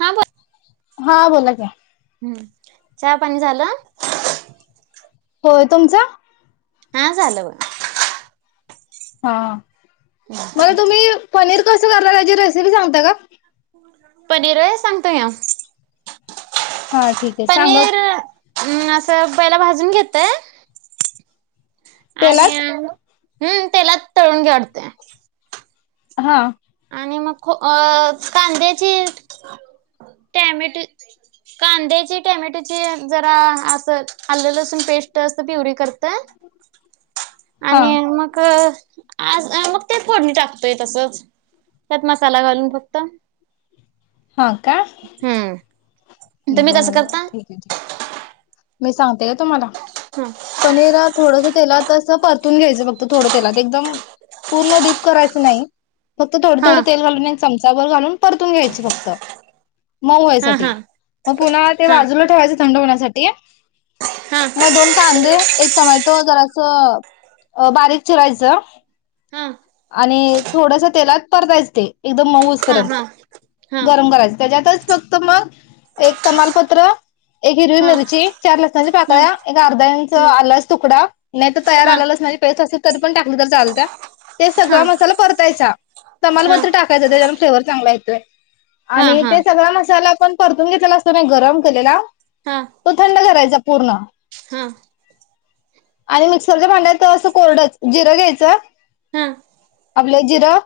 हा ब हा बोला की हम् चहा पाणी झालं हो तुमचां हा झालं ब हा मला तुम्ही पनीर कसराला त्याची रेसिपी सांगता का पनीर आहे सांगतो या हा ठीक आहे सांगा हम् असं पईला भाजून घेतय आणि तेलात हम्म तेला तळून घेवडते हा आणि मग कांद्याची टॅमटो कांद्याची टॅमेटोची जरा अस आलं असून पेस्ट अस प्युरी करत हा आणि मग आज मग ते फोडणी टाकतोय तसंच त्यात म चला घालून फक्त हम्म बस तुम्ही कसं ब करता ठीक आहे मी सांगते का तुम्हाला हा पनीरा थोडास तेला तस परतून घ्यायचं फक्त थोडं तेलात एकदम पूर्ण डीप करायचं नाही फक्त थों थड हा तेलालून बर घालून परतून घ्यायचे फक्त मऊ हा यासाठी हा मग पुन्हा ते हा बाजूला ठेवायचं थंड होण्या झा हा मग दोन कांदे एक टोमॅटो जरा असं अ बारीक चिरायचं हा आणि थोडस तेलात परतायच ते हा मऊसपर्यंत हा हा गरम करायच त्याच्यातच फक्त मग एक तमालपत्र एक हिरवी हा मिरची चार लस हा पाकळ्या एक अर्धा इंच आलाच तुकडा नाही तर हा तयार हा आला लसणाची पे असेल तरी पण टाकली तर चालत ते हा हा सगळा मसाला परतायचा तमाला मात्र हा टाकायचा त्याच्याला फ्लेवर चांगला येतोय हा हा आणि हा ते सगळा मसाला आपण परतून घेतलेला असतो नाही गरम केलेला हा हा त थंड करायच पूर्ण हा आणि मिक्सरच्या भांड्याच असं कोरडच जिरं घ्यायचं आपलं जिरं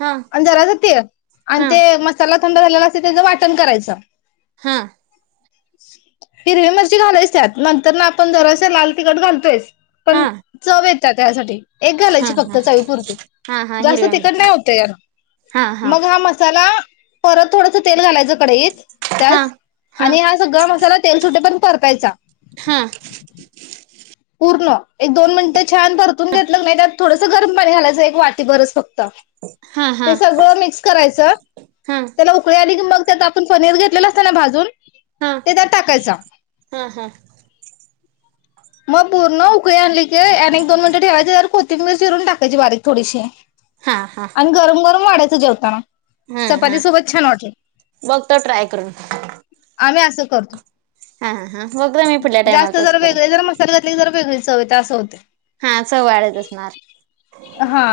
हा आणि जराचं तेल आणि ते मसाला थंड झालेला असे त्याच वाटण करायचं हा [unintelligible] हिरवी मिरची घालच त्यात नंतर ना आपण जरास लाल तिखट घालतोयच हा हा पण चव येतात त्यासाठी एक घालायची फक्त चवीपुरती हा हा जास्त हिरव्या तिकड मिरच्या नाही होत याला मग हा मसाला परत थोडस तेल घालायचं कढईत हा त्याच आणि हा गरम मसाला टे पण परतायचा ह पूर्ण एक दोन मिनिटं छान परतून घेतलं नाही त्यात थोडंस गरम पाणी घालायचं एक वटी बरच फक्त हा हा ते सगळं मिक्स करायचं हा हा त्याला उकळी आली की मग त्यात आपण पनीर घेतलेला असते ना भाजून हा ते त्यात टाकायचा हा हा मग पूर्ण उकळी आणली की अनेक दोन मिनिटं ठेवायचे तर कोथिंबीर चिरून टाकायची बारीक थोडीशी आणि गरम गरम वाढा जवतना हम् हम बघतो ट्राय करून आम्ही असं करतो हा ह हा बघदा मी पुुढल्या टाइमाला तच करू घातली ज वेगळी चव असं होते हा चव्हाळ्यात असणार हा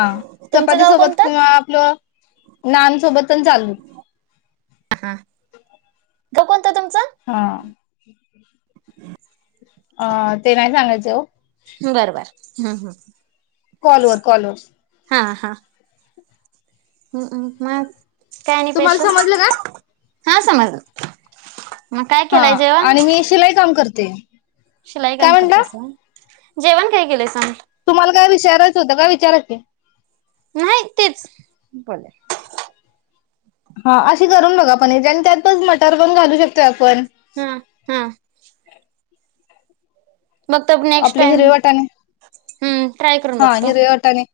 तुमचं चपाती गाव सोबत कोणतं किंवा आपलं नामसोबत संचालू कोणता तुमच हा ह अ ते नाही सांगायचं ओ बरोबर हम्म हम्म कॉलवर कॉलवर हा हा हम्म् म तुम्हाला समजलं का हा समजल हा आणि मी शिलाई काम करतो. ते शिलाई काम करतासा जेवण काय केलंय सांग तुम्हाला काय विचारायचं होतंय काय विचाराकी नाही तेच बोला हा अशी करून बघा पण आणि त्यात पस मटर पण घालू शकतात. हम हम नेक्स्ट आपले टाइम हिरवे वाटाने हम्म ट्राय करून हा बघतो हिरव्या वाटाने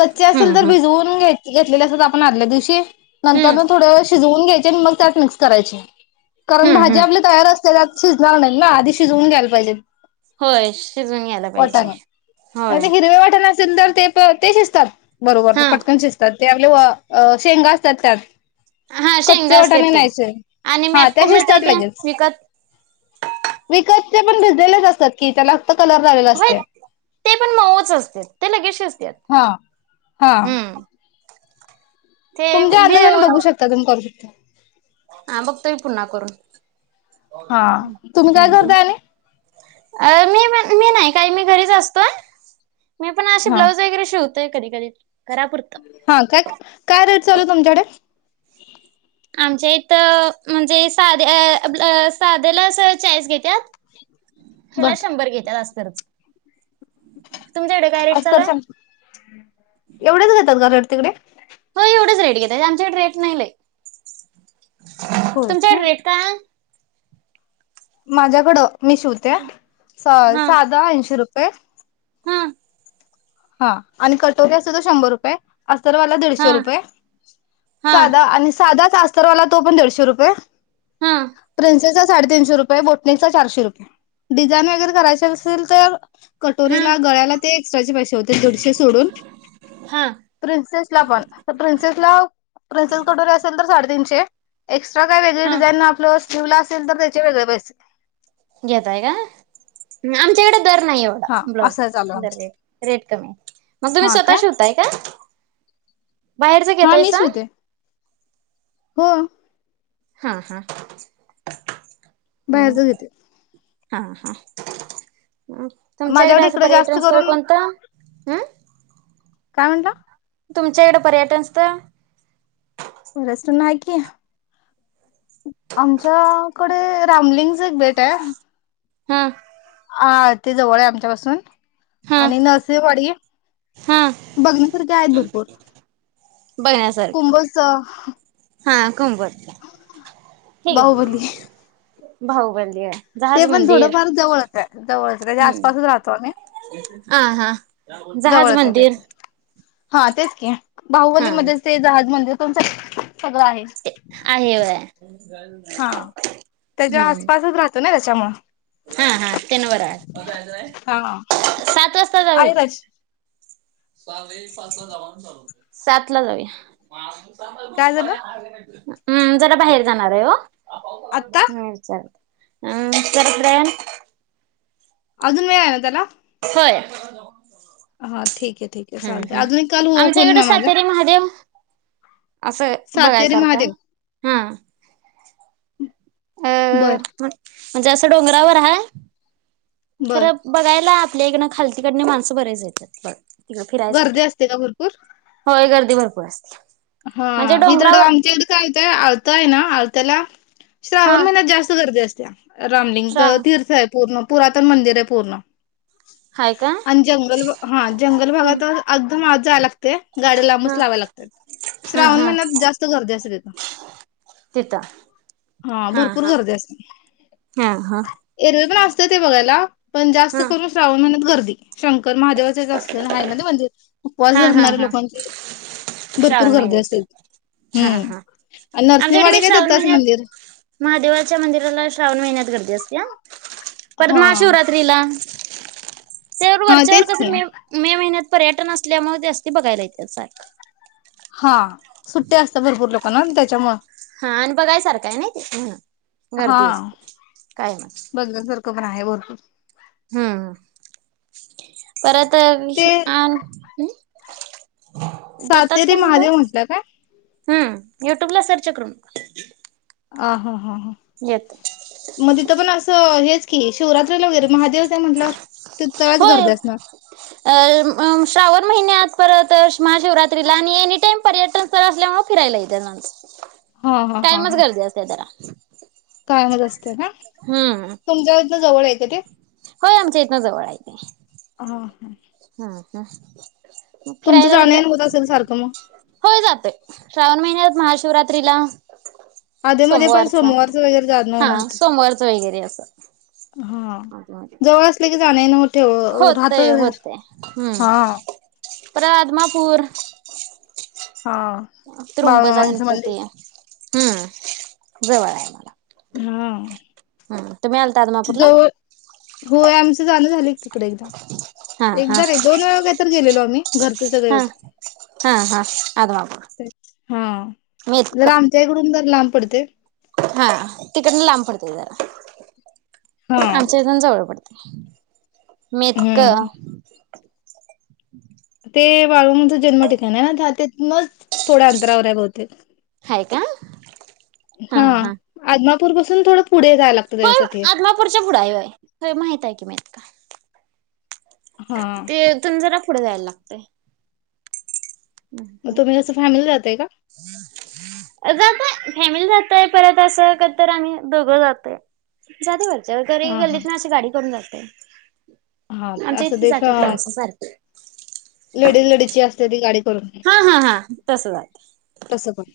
कच्चे असेल हम्म तर हम्म भिजवून घ्याय घेतलेले असत आपण आल्या दिवशी नंतर हम्म मग थोड व वून घ्यायचे आणि मग त्यात मिक्स करायचे. कारण हम्म भाजी हम्म आपली तयार असते, त्यात शिजणार नाही ना, आधी शिजवून घ्यायला पाहिजेत. होय शिजून घ्यायायला पाहिजे, होय सुंदर ते प ते शिजतात. बरोबर तर हा पटकन शिजतात. ते आपले शेंगा असतात त्यात हा कच्चे शेंगा असते वटाने ते घ्यायचे आणि हा मॅपको ते मिळतय शिजतात लगेच विकत विकत ते पण भिजलेलेच असतात. क चला होय ते पण मऊच असते, ते लगेच हा. शिजतात. हा हम्म ते तुमच्या अंदाजाने बघू शकता तुमही करू शकता हा बघतोय पुन्हा करून हा तुम्ही काय करताय आणि अ मी मी नाही काय मी घरीच असते. मी पण असं हा ब्लाउज वगैरे शिवते. ते कधी कधरी हा काय काय रेट चालू तुमच्याकडे आमच्या इथं म्हणजे साध्या साध्याला अस चाळीस घेतत. हला शंभर घेत जास्त [inaudible] अर च एवढेच घेतात घर तिकडे एवढच रेट घेत आमच्याकडे रेट नाही. होय तुमच्याकडे काय? भेट का. माझ्याकडं मी शिवते हा साधा ऐंशी रुपये. [inaudible] हा. हा आणि कटोरी असत तो शंभर रुपये. अस्तरवाला हा दीडशे रुपये हा साधा आणि साधाच अस्तरवाला तो पण दीडशे रुपये. हा प्रिन्सेस साडेतीीनशे रुपये बोटिंगचा चारे रुपये डिझाईन वगरे करायचे असेल तर हा कटोरीला गळ्याला ते एक्स्ट्राचे पैसे होते. दिडशे सोडून हा प्रिन्सेस ला पण प्रिंसेस ला प्रिंसेस कटोरी असेल तर साडेतीीनशे. काय वेग हा डिझाईन आप निव लास यंत ते पैसे. घेतय का आमच्या इकडे र नाही एवढा हा असं चालू ब्लाजर आमचं रेड रेड. [inaudible] मग तुम्ही हा स्वतः काय शेवताय का? बाहेरच हा मी घेतायस. शिवते हो. हा हा. हम्म बाहेरच घेते. हा हा. हम् तुमच्याकडे माझ्याकडे असं इकडे जास्त पर्यटन स्थळ करून कोणतं? काय म्हटलं. तुमच्या इकडें पर्यटन स्थ रेस्ट नाही कि आमच्याकडे रामलिंगच एक भेट आहे हम हा ते जवळ आहे आमच्या पाासून हा आणि नरसिंहवाडी हा बघ ारखे आहेत भरपूर बघण्यासारखं कुंभस हा कुम वटचा ठीक बाहुबली आहे भाऊ बलि आहे ते जहाज पण मंदिर थोडफार जवळच आहे जवळच त्याच्या आसपासच हम्म राहतो आम्ही हा हा जहाज जवळच आहे ते मंदिर पण हा तेच क हा बाहुवलीमध्येध्येच ते जहाजमध्ये तुमचं आहे वय हा त्याच्या हम्म आसपासच राहतो ना म हा हा ते न व हा सात वाजता जावी आहे राज ला जा चा सात ला जाऊया सम काय प झालं आर्गमेट हम्म जरा बाहेर जाणार आहे हो आत्ता हम् विचारले अम् करत्रन अजून वेळ आहे ना त्याला तर हा ठीक आहे ठीक आहे हम्म चालते हम्म अजून एक काल हो आमच्या होईल इकडे ना माझा सातेरी महादेव असं सातेरी बघायसारख महादेव हा अ बरं म्हण- म्हणजे असं डोंगरावर हा बर खरं बघायला आपल्या एक खालतीकडने माणसं बरयच येतात फिरासाठी गर्दी असते का भरपूर होय गर्दी ार प हा हिथडं आमच्या इथ काय येतय आर्ता आहे ना आ तला हा श्रावण महिन्यात जास्त गर्दी असते [unintelligible] रामलिंग श्रा तर तीर्थ आहे पूर्ण पुरातन मंदिर आहे पूर्ण. हाय का आणि जंगल हा जंगल हम्म भागात. माव जायला ते गाडी हा लांबच लावाव लागतात. हा श्रावण हा महिन्यात जास्त गर्दी असेलेत तिथं हा भरपूर गर्दी असे. हा हा पण असत ते बघायला पण जास्त हा करून श्रावण महिण्यात गर्दी [unintelligible] शंकर महादेवाचेच असत ना आहे ना ते म्हणजे. उपवास हा हा धरणाऱे हा लोकांचे श्रावण महिन्यात हा हा आणि आमच्याकडे नरसिंहवाडी मी काय श्रावण दत्ताच महिन्यात मंदिर महादेवाच्या मंदिराला श्रावण महिन्यात गर्दी असत्या. तस. पढ हा महाशिवरात्रीला. हा वरच्यावर तेच कसं की मे मे महिन्यात. पर्यटन. तल्या असते बघायला येते सख. हा. सुट्ट्या असता भरपूर लो. पण त्याच्यामूळ. हा आणि बघायसारखं आहे नाही ते हा गर्दी असते काय म. ह. हम्म परत. तर ते सातेरी म्हणलं महादेव म्हटलं काय. हम्म युट्यूबला सेर्चक आ हा हा ह मध्ये तथ पण अस हेच की शिवरात्रीला वगैरे महादेवस आहे म्हटल्यावर ते तेच होय गर्दी असणार. अ श्रावण महिन्यात परत महाशिवरात्रीला आणि एनीटाईम पर्यटन स्थळ असल्यामुळे फिरायला इतर. हा हा हा कायमच हा गरदी असते जरा. [unintelligible] कायमच असते ना हम्म तुमच्या इ जवळ. कती होय आमच्या इथन जवळ आहे ते हा हा हा ह तुमचं फिरायला जाणं येणं होत तिकडं असेल सारखं मग होय जातय श्रावण महिन्यात महाशिवरात्रीला आधी मध्ये पण सोमवारचा सोमवारच वगैरे जाण हा नव्हते सोमवारच वगैरे असं हा जवळ असले की जाण नव्हते होतय होतय हम्म हा परातमपूर हा बाळुमामांचं मंदिर गणपती हम्म जवळ आहे मला हा हा तुम्ही आलता आद मापूरला जवळ होय आमचं जाणं झाले तिकडे एकदा. हा हा एकदा नाही दोन वेळा काहीतरी गेलेलो आम्ही. [unintelligible] घरचे सगळे हा होते हा हा आदमापूर हा मेतक जर आमच्या इकडून लांब पडते. हा तिकडनं लांब पडतंय जरा. हा आमच्या येथून जवळ पडत जरा. हम्म. [inaudible] [unintelligible] [inaudible] ते बाळू मामाचं जन्म ठिकाण आहे. ना त्या तिथूनच थोड्या अंतरावर आहे बहुतेक [unintelligible] का हा हां हा [unintelligible] [unintelligible] थोडं पुढे जायला लागतं होय त्याच्यासाठी आदमापूरच्या पुुढा आहेय होय होय माहित आहे की [unintelligible] का हा ते तेथून जरा पुढे जायला लागतेय मग तुम्ही जसं फायनल जातय का? जातोय फॅमिली जातय, परत असं कधी तर आम्ही दोघं जातय. जाते बर तरी गल्ली हा हा गल्लीतना अशी गाडी करून जात [inaudible] हा असं [unintelligible] सारखी. लेडीज लेडीजची असते ती गाडी. [unintelligible] हा हा हा तसं जात तस पण,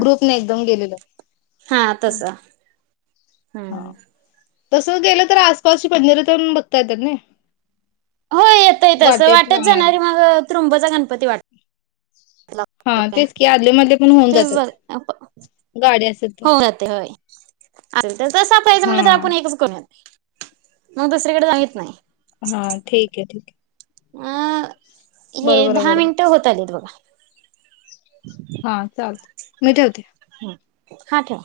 ग्रुपने एकदम गेलेल. हां तस, हा हम्म. तसं गेलं तर आसपासची मंदिरतेन बघ बघता येतात नई. हो येतं येत असं वाटत जाणारी मग त्रंबोजा गणपती वाट हा लागतोय. तेच की आदलेमधले पण होऊन जातात, तुम्ही बघ गाडी असेल तर. आरे तसा पाहिजे हा म्हटलं तर आपण एकच करूया की? मग दुसरीकडे [unintelligible] नाही. हा ठीकय ठीकय. आ. हे दहा बरोबर मिनिटं होत आलीत बघा. हा चालतंय, मी ठेवते. हा ठेवा.